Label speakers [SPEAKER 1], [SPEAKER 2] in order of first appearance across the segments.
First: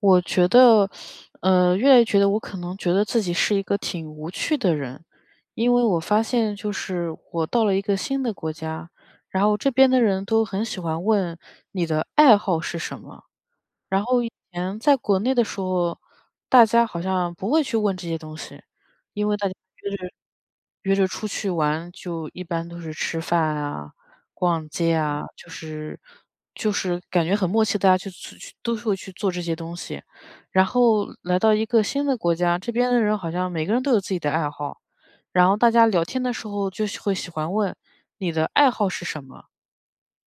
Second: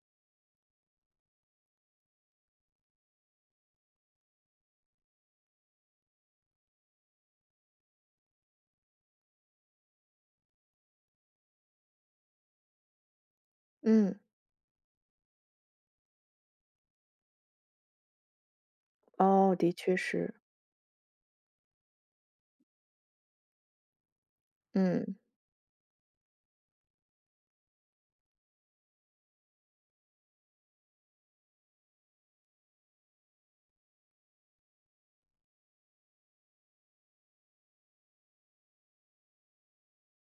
[SPEAKER 1] 我觉得，越来越觉得我可能觉得自己是一个挺无趣的人，因为我发现就是我到了一个新的国家，然后这边的人都很喜欢问你的爱好是什么，然
[SPEAKER 2] 嗯。
[SPEAKER 1] 后以前在国内的时候，大家好像不会去问这些东西，因为大家
[SPEAKER 2] 哦，的确
[SPEAKER 1] 约着
[SPEAKER 2] 是。
[SPEAKER 1] 约着出去玩，就一般都是吃饭啊、逛街
[SPEAKER 2] 嗯
[SPEAKER 1] 啊，就是感觉很默契，大家就去都是会去做这些东西。然后来到一个新的国家，这边的人好像每个人都有自己的爱好，然后大家聊天的时候就喜欢问你的爱好是什么。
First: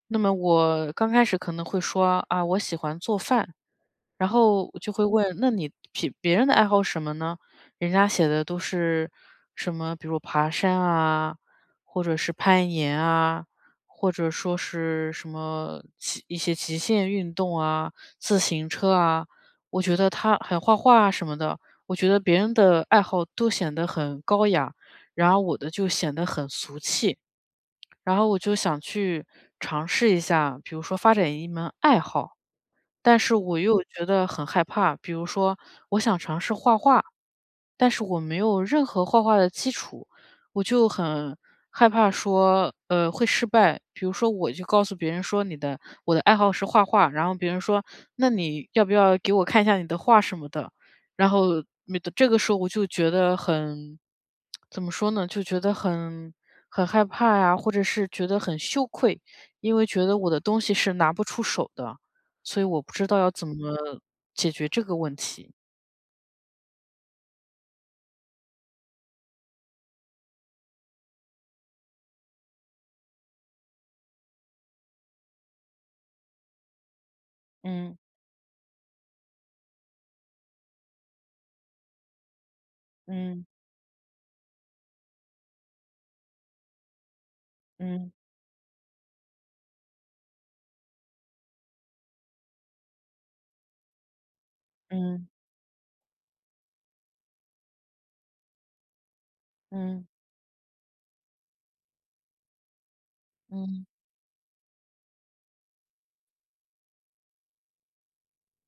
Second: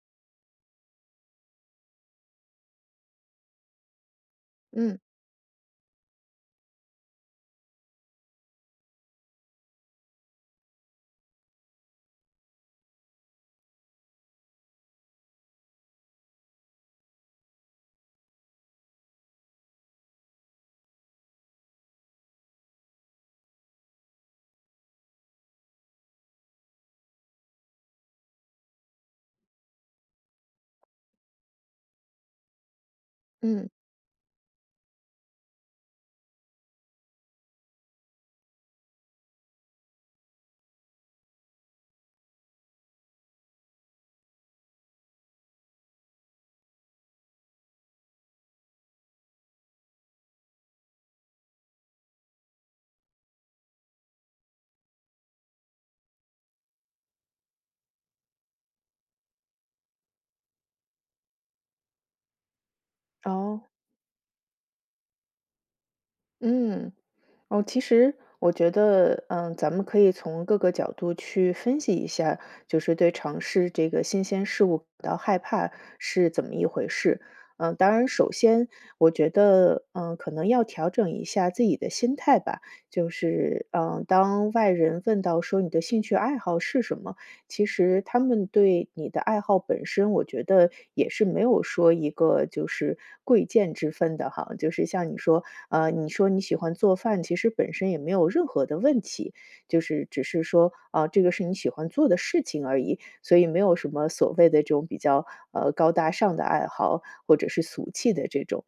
[SPEAKER 1] 那么我刚开始可能会说啊，我喜欢做饭。然后我就
[SPEAKER 2] 嗯
[SPEAKER 1] 会问："那你别人的爱好是什么呢？"人家写的都是什么，比如爬山啊，或者是攀岩啊，或者说是什么一些极限运动啊，自行车啊。我觉得他还画画啊什么的，我觉得别人的爱好都显得很高雅，然而我的就显得很俗气。然后我就想去尝试一下，比如说发展一门爱好。但是我
[SPEAKER 2] 嗯。
[SPEAKER 1] 又觉得很害怕，比如说我想尝试画画，但是我没有任何画画的基础，我就很害怕说，会失败。比如说，我就告诉别人说我的爱好是画画，然后别人说那你要不要给我看一下你的画什么的，然后没的这个时候我就觉得很怎么说呢，就觉得很害怕呀，或者是觉得很羞愧，因为觉得我的东西是拿不出手的，所以我不知道要怎么
[SPEAKER 2] 哦。
[SPEAKER 1] 解决这个问题。
[SPEAKER 2] 嗯哦，其实我觉得，咱们可以从各个角度去分析一下，就是对尝试这个新鲜事物感到害怕是怎么一回事。当
[SPEAKER 1] 嗯。
[SPEAKER 2] 然，首先我觉得，可能要调整一下自己的心态吧。就
[SPEAKER 1] 嗯
[SPEAKER 2] 是，当外人问到说你的兴趣爱好是什么，其实
[SPEAKER 1] 嗯。
[SPEAKER 2] 他们对你的爱好本身，我觉得也是没有说一个就是贵贱之分的哈。就是像你
[SPEAKER 1] 嗯
[SPEAKER 2] 说，你说你喜欢做饭，其实本身也没有任何的问题，就
[SPEAKER 1] 嗯
[SPEAKER 2] 是只是说啊、这个是你喜欢做的事情而已，所以没有
[SPEAKER 1] 嗯
[SPEAKER 2] 什么所谓的这种比较高大上的爱好或者是俗气的这种。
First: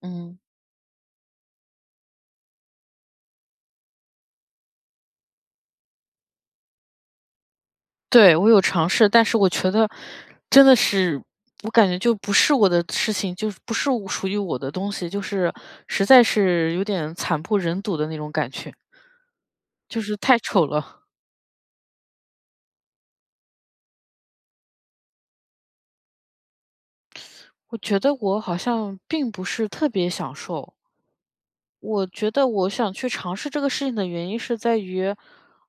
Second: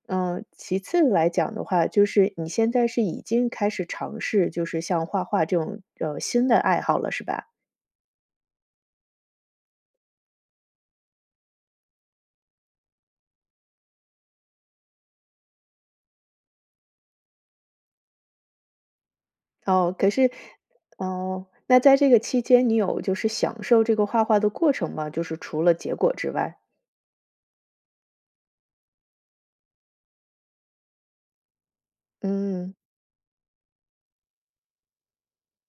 [SPEAKER 1] 嗯，
[SPEAKER 2] 其次来讲的话，就是你现在是已经开始尝试，就是像画画这种新的爱好了，是吧？
[SPEAKER 1] 对，我有尝试，但是我觉得真的是，我感觉就不是我的事情，就是不是我属于我的东西，就是实在是有点惨不忍睹的那种感觉，
[SPEAKER 2] 哦，
[SPEAKER 1] 就
[SPEAKER 2] 可
[SPEAKER 1] 是
[SPEAKER 2] 是，
[SPEAKER 1] 太丑了。
[SPEAKER 2] 哦，那在这个期间，你有就是享受这个画画的过程吗？就是除了结果之外，
[SPEAKER 1] 我觉得我好像并不是特别享受。我觉得我
[SPEAKER 2] 嗯
[SPEAKER 1] 想去尝试这个事情的原因是在于，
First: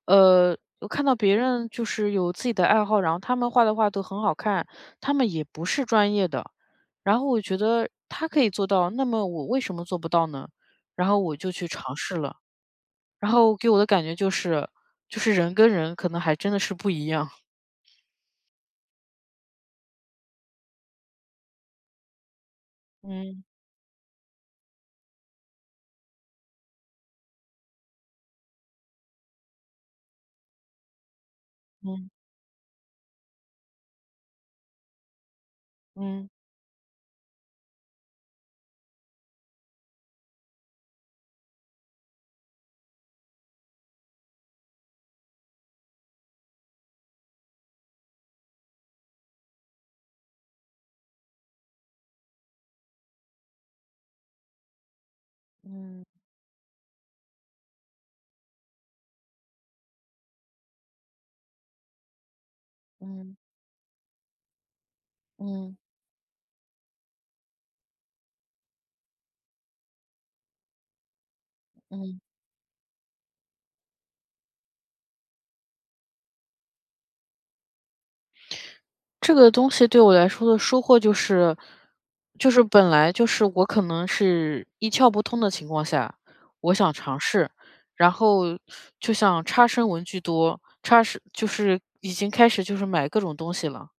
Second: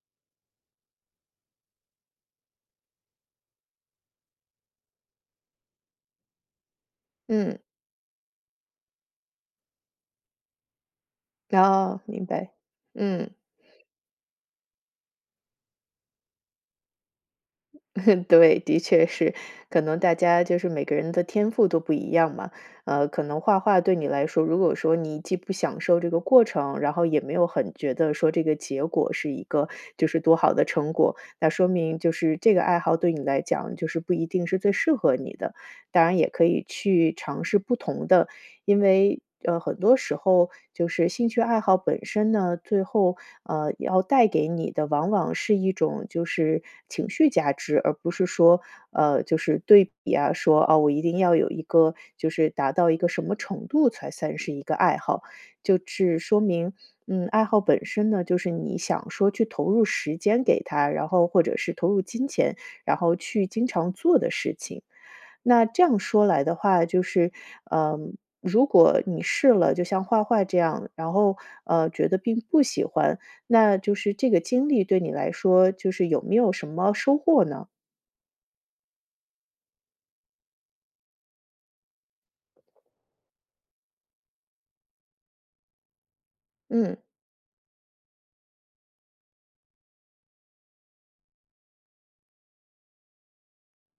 [SPEAKER 1] 呃，我看到别人就是有自己的爱好，然后他们画的画都很好看，他们也不是专业的。然后我觉
[SPEAKER 2] 嗯，
[SPEAKER 1] 得他可以做到，那么我为什么做不到呢？然后我就去尝
[SPEAKER 2] 哦，
[SPEAKER 1] 试
[SPEAKER 2] 明
[SPEAKER 1] 了，
[SPEAKER 2] 白，嗯。
[SPEAKER 1] 然后给我的感觉就是，就是人跟人可能还真的是不一样。
[SPEAKER 2] 对，的确是，可能大家就是每个人的天赋都不一样嘛。可能
[SPEAKER 1] 嗯
[SPEAKER 2] 画画对你来说，如果说你既不享受这个过程，然后也没有很觉得说这个结果是一个就是多好的成果，那说明
[SPEAKER 1] 嗯
[SPEAKER 2] 就是这个爱好对你来讲就是不一定是最适合你的。当然
[SPEAKER 1] 嗯
[SPEAKER 2] 也可以去尝试不同的，因为，很多时候就是兴趣爱好本身呢，最后要带给你的往往是一种就是情绪价值，而不是说，就是对比啊，说啊，我一定要有一个就是达到一个什么程度才算是一个爱好，就
[SPEAKER 1] 嗯
[SPEAKER 2] 是说明，爱好本身呢，就是你想说去投入时间给他，然后或者是投入金钱，然后
[SPEAKER 1] 嗯
[SPEAKER 2] 去经常做的事情。那
[SPEAKER 1] 嗯
[SPEAKER 2] 这样说来的话，就是，嗯、如果你试了，就像画画这样，然后觉得
[SPEAKER 1] 嗯，
[SPEAKER 2] 并不喜欢，那就是这个经历对你来说，就是有没有什么收获呢？
[SPEAKER 1] 这个东西对我来说的收获就是，就是本来就是我可能是一窍不通的情况下，我想
[SPEAKER 2] 嗯，
[SPEAKER 1] 尝试，然后就像差生文具多，差生就是已经开始就是买各种东西了。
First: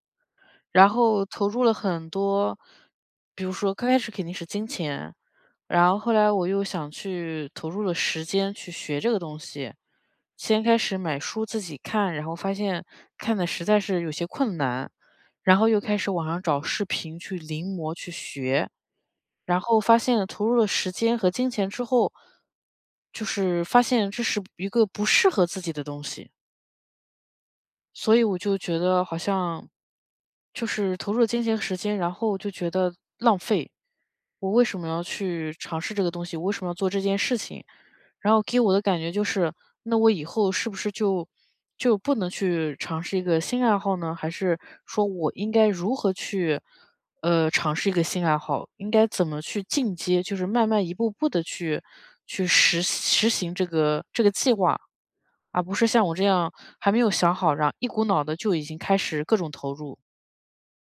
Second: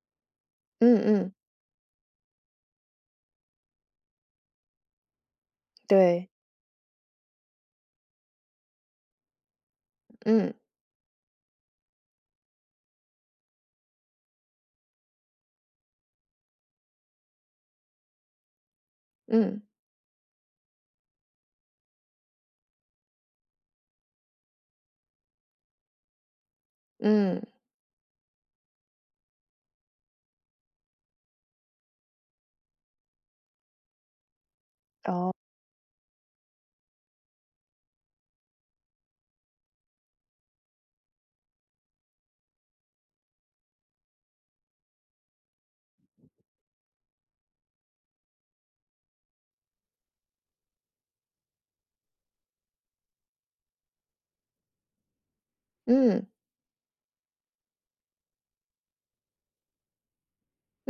[SPEAKER 1] 然
[SPEAKER 2] 嗯
[SPEAKER 1] 后
[SPEAKER 2] 嗯，
[SPEAKER 1] 投入了很多，比如说刚开始肯定是金钱，然后后来
[SPEAKER 2] 对，
[SPEAKER 1] 我又想去投入了时间去学这个东西，
[SPEAKER 2] 嗯，
[SPEAKER 1] 先开始买书自己看，然后发现看的实在是有些困难，然后又开始网上找视频去临摹去学，然
[SPEAKER 2] 嗯，
[SPEAKER 1] 后发现投入了时间和金钱之后，就是发现这是一个不适合自己的东西。
[SPEAKER 2] 嗯，
[SPEAKER 1] 所以我就觉得好像就是投入了金钱和时间，然后就觉得浪费。我为什么要去尝试这个东西？我为什么要做这件事情？然后给我的感觉就是，那我以后是不是就不能去尝试一个新爱好呢？还是说我应该如何去尝试一个新爱好？应该怎么去进阶？就是慢慢一步步的去实行这个计划。而不是像我这
[SPEAKER 2] 嗯。
[SPEAKER 1] 样还没有想好，然后一股脑的就已经开始各种投入。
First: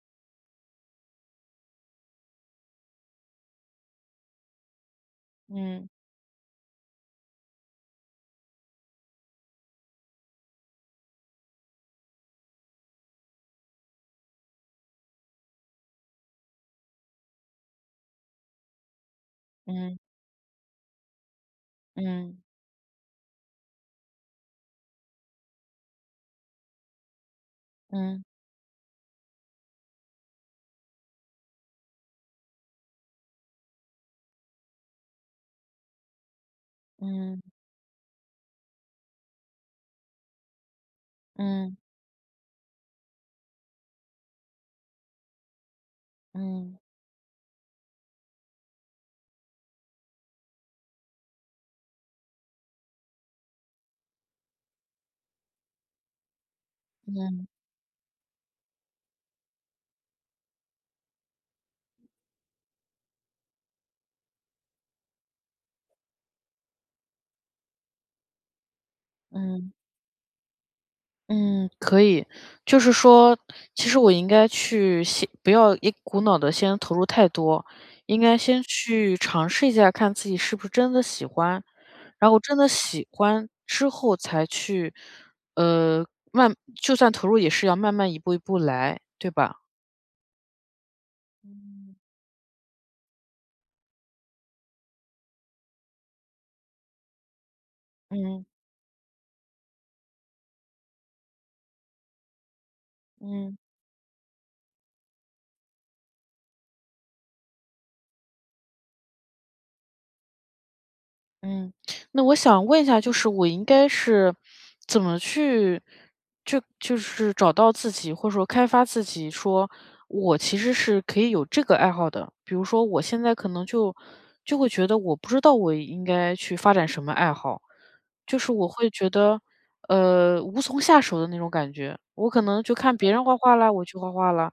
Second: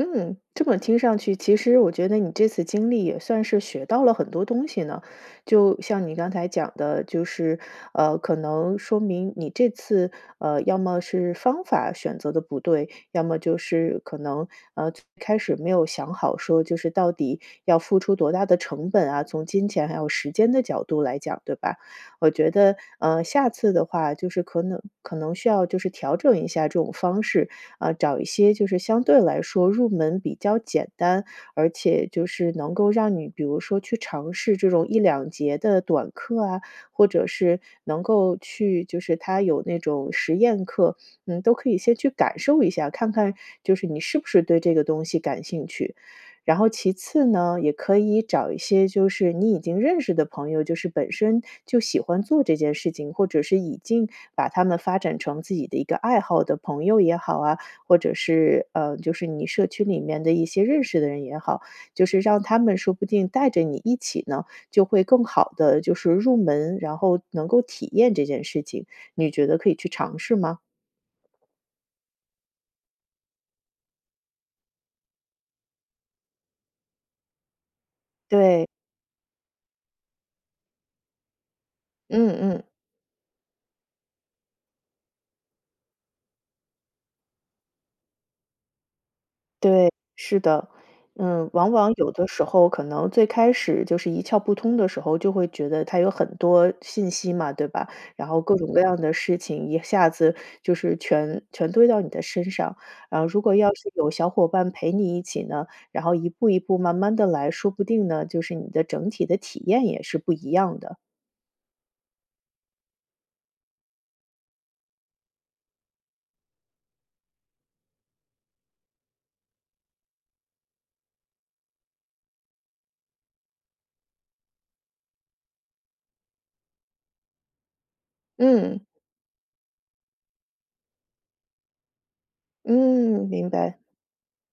[SPEAKER 2] 嗯，这么听上去，其实我觉得你这次经历也算是学到了很多东西呢。就
[SPEAKER 1] 嗯
[SPEAKER 2] 像你刚才讲的，就是可能说明你这次要么是方法选择的不对，要么就是可能最开始没有想好说，就是到底要付出多大的成本啊，从金钱还
[SPEAKER 1] 嗯
[SPEAKER 2] 有时间的角度来讲，对吧？我
[SPEAKER 1] 嗯
[SPEAKER 2] 觉得下次的话，就是可能需要就是调整一下这种方式，啊，找
[SPEAKER 1] 嗯
[SPEAKER 2] 一些就是相对来说入门比较简单，而且就是能够让你比如说去尝试这种一两节的短课啊，或者
[SPEAKER 1] 嗯
[SPEAKER 2] 是能够去就是它有那种实验课，都可
[SPEAKER 1] 嗯
[SPEAKER 2] 以先去感受一下，看看就是你是不是对这个东西感兴趣。然后
[SPEAKER 1] 嗯
[SPEAKER 2] 其次呢，也可以找一些就是你已经认识的朋友，就是本身就喜欢做这件事情，或者是已经把他们发展成自己的一个爱好的朋友也好
[SPEAKER 1] 嗯
[SPEAKER 2] 啊，或者是就是你社区里面的一些认识的人也好，就是让他们说不定带着你一起呢，就会更好的就是入门，然后能够体验这件事情，你觉得可
[SPEAKER 1] 嗯。
[SPEAKER 2] 以去尝试吗？
[SPEAKER 1] 嗯，可以。就是说，其实我应该去先不要一股脑的先投入太多，应该先
[SPEAKER 2] 对，
[SPEAKER 1] 去尝试一下，看自己是不是真的喜欢，
[SPEAKER 2] 嗯
[SPEAKER 1] 然后真
[SPEAKER 2] 嗯。
[SPEAKER 1] 的喜欢之后才去，呃，慢就算投入也是要慢慢一步一步来，对吧？
[SPEAKER 2] 对，是的。往往有的时候可能最开始就是一窍不通的时候，就会觉得它有很多信息嘛，对吧？然后
[SPEAKER 1] 嗯
[SPEAKER 2] 各种各样的事情一下子就是全堆到你的身上。然后如
[SPEAKER 1] 嗯。
[SPEAKER 2] 果要是有小伙伴陪你一起呢，然后一步一步慢慢的来，说不定呢，就是你的整体的体验也是不一样的。
[SPEAKER 1] 嗯，那我想问一下，就是我应该是怎么去就是找到自己，或者说开发自己，说我其实是可以有这个爱好的。比如说我现在可能就会觉得我不知道我应该去发展什么爱好，就是我
[SPEAKER 2] 嗯，
[SPEAKER 1] 会觉得无从下手的那种感觉。我可能就看别人
[SPEAKER 2] 嗯，
[SPEAKER 1] 画
[SPEAKER 2] 明
[SPEAKER 1] 画啦，
[SPEAKER 2] 白，
[SPEAKER 1] 我去画画啦，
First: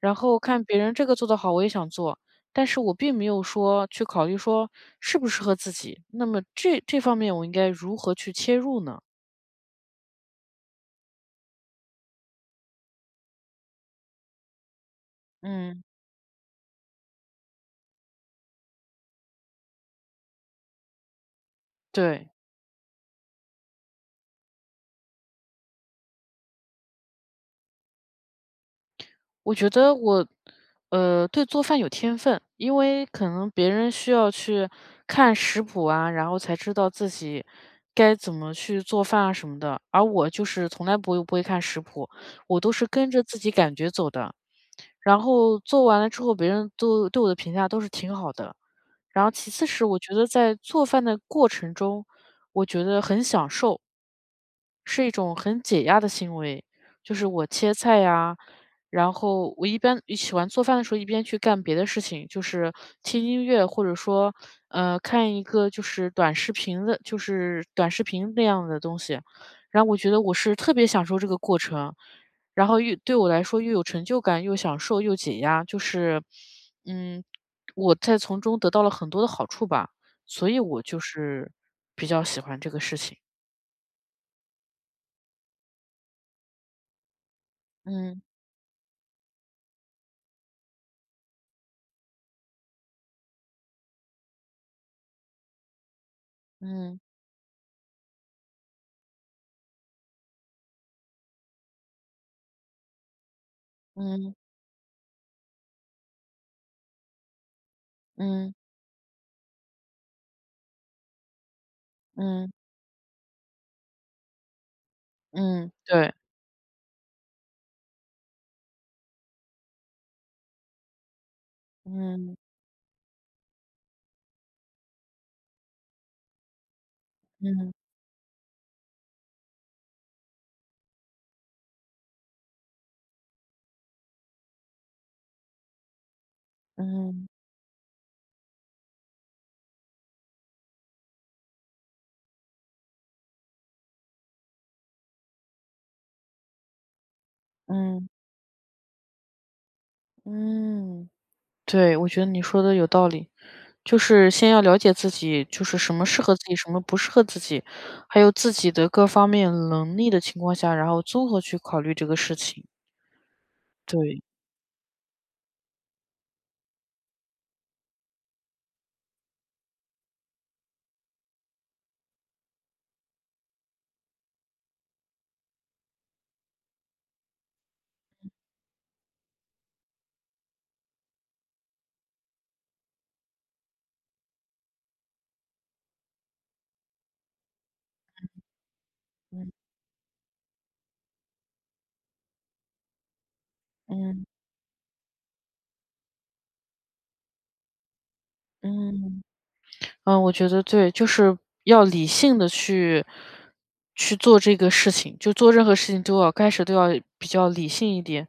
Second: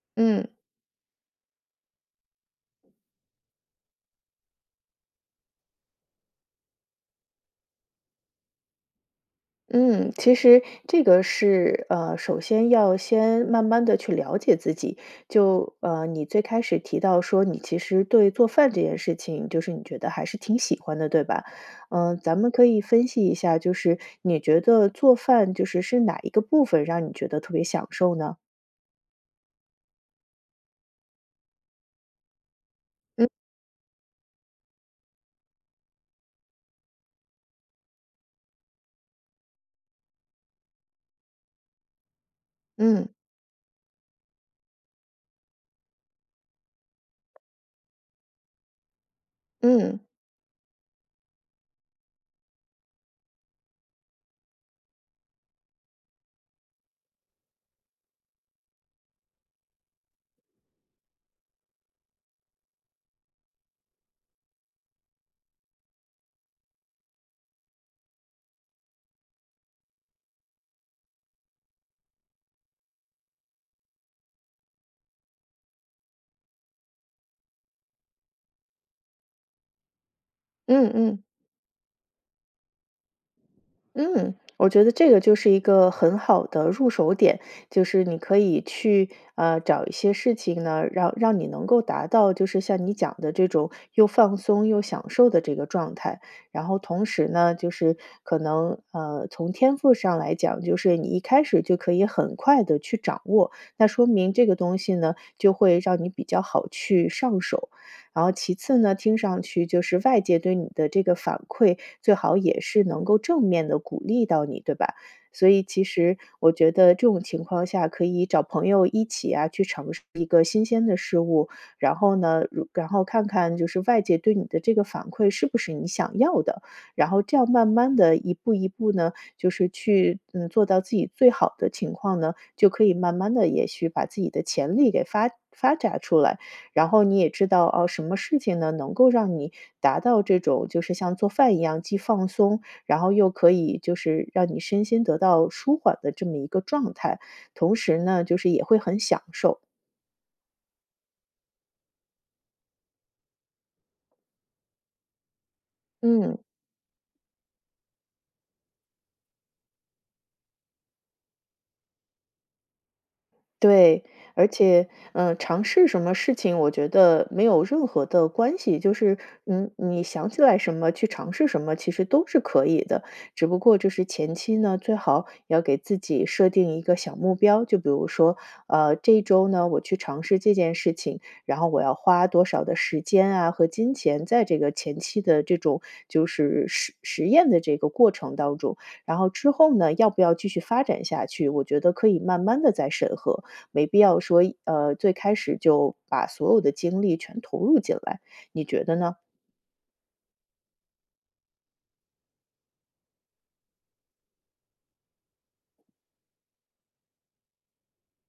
[SPEAKER 1] 然后
[SPEAKER 2] 嗯。
[SPEAKER 1] 看别人这个做得好，我也想做。但是我并没有说去考虑说适不适合自己，那么这这方面我应该如何去切入呢？
[SPEAKER 2] 嗯，其实这个是首先要先慢慢的去了解自己。就
[SPEAKER 1] 嗯。
[SPEAKER 2] 你最开始提到说，你其实对做饭这件事情，就是你觉得还是挺喜欢的，对吧？
[SPEAKER 1] 对，
[SPEAKER 2] 咱们可以分析一下，就是你觉得做饭是哪一个部分让你觉得特别享受呢？
[SPEAKER 1] 我觉得我，对做饭有天分，因为可
[SPEAKER 2] 嗯
[SPEAKER 1] 能别人需要去看食谱啊，然后才知道自己该怎么去做饭啊什么的，而我就是从来不会看食谱，我都是
[SPEAKER 2] 嗯
[SPEAKER 1] 跟着自己感觉走的，然后做完了之后别人都对我的评价都是挺好的。然后其次是我
[SPEAKER 2] 嗯
[SPEAKER 1] 觉得在做饭的过程中，我觉得很享受。是一种很解压的行为，就是我切菜呀，然后我一喜欢做饭的时候，一边去干别的事情，就是听音乐，或者说，看一个就是短视频那样的东西。然后我觉得我是特别享受这个过程，然后又对我来说又有成就感，又享受又解压，就是，嗯，我在从中得到了很多的好处吧，所以我
[SPEAKER 2] 嗯
[SPEAKER 1] 就
[SPEAKER 2] 嗯。
[SPEAKER 1] 是比较喜欢这个事情。
[SPEAKER 2] 嗯，我觉得这个就是一个很好的入手点，就是你
[SPEAKER 1] 嗯
[SPEAKER 2] 可以去找一些事情呢，让你能够达到就是像你讲的这种又放松又享受的这个状态。然后
[SPEAKER 1] 嗯。
[SPEAKER 2] 同时呢，就是可能从天赋上来讲，就是你一开始就可以很快的去掌握，那说明
[SPEAKER 1] 嗯
[SPEAKER 2] 这个东西呢就会让你比较好去上手。然后
[SPEAKER 1] 嗯
[SPEAKER 2] 其次呢，听上去就是外界对你的这个反馈，最好
[SPEAKER 1] 嗯
[SPEAKER 2] 也是能够正面的鼓励到你，对吧？所以
[SPEAKER 1] 嗯，
[SPEAKER 2] 其
[SPEAKER 1] 对。
[SPEAKER 2] 实我觉得这种情况下，可以找朋友一起啊，去尝试一个新鲜的事物，然后
[SPEAKER 1] 嗯
[SPEAKER 2] 呢，然后看看就是外界对你的这个反馈是不是你想要的，然后这样慢
[SPEAKER 1] 嗯
[SPEAKER 2] 慢的一步一步呢，就是去，做到自己最好的情况呢，就可以慢慢的也许把自己的潜力给发展出来。然后你
[SPEAKER 1] 嗯
[SPEAKER 2] 也知道哦，什么事情呢能够让你达到这种就是像做饭一样，既放松，然后又可以就是让你身心得到舒缓的这么一个状态，同时
[SPEAKER 1] 嗯
[SPEAKER 2] 呢，就是也会很享受。
[SPEAKER 1] 嗯。对，我觉得你说的有道理。就是先要了解自己，就是什么适合
[SPEAKER 2] 嗯，
[SPEAKER 1] 自己，什么不适合自己，还有自己的各方面能力的情况下，然后综合去考虑这个事情，
[SPEAKER 2] 对，
[SPEAKER 1] 对。
[SPEAKER 2] 而且，尝试什么事情，我觉得没有任何的关系，就是，你想起来什么去尝试什么，其实都是可以的。只不过就是前期呢，最好要给自己设定一个小目标，就比如说，这一周呢，我去尝试这件事情，然后我要花多少的时间啊和金钱在这个前期的这种就是实验的这个过程当中，然后之
[SPEAKER 1] 嗯
[SPEAKER 2] 后呢，要不要继续发展下去，我觉得可以慢慢的再审核。没必要
[SPEAKER 1] 嗯
[SPEAKER 2] 说，最开始就把所有的精力全投入进来，你觉得呢？
[SPEAKER 1] 嗯。嗯，我觉得对，就是要理性的去做这个事情，就做任何事情都要开始都要比较理性一点，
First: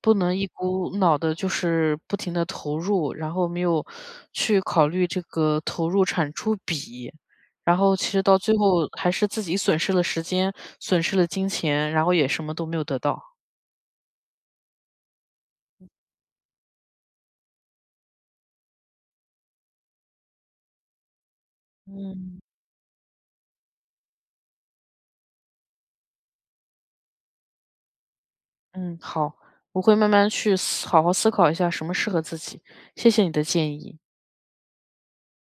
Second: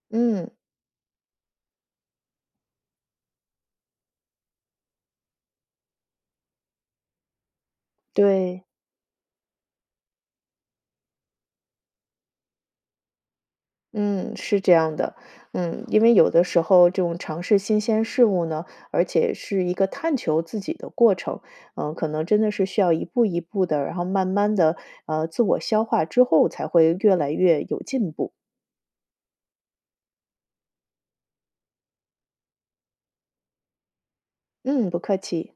[SPEAKER 1] 不能一
[SPEAKER 2] 嗯，
[SPEAKER 1] 股脑的就是不停的投入，然后没有去考虑这个投入产出比，然后其实到最
[SPEAKER 2] 对，
[SPEAKER 1] 后还是自己损失了时间，损失了金钱，然后也什么都没有得到。
[SPEAKER 2] 嗯，是这样的，因为有的时候这种尝试新鲜事物呢，而且是一个探求自己的过程，可能
[SPEAKER 1] 嗯。
[SPEAKER 2] 真的是需要一步一步的，然后慢慢的，自我消化之后，才会越来越有进步。
[SPEAKER 1] 嗯，好，我会慢慢去好好思考一下什么适合自己，谢谢你的建议。
[SPEAKER 2] 嗯，不客气。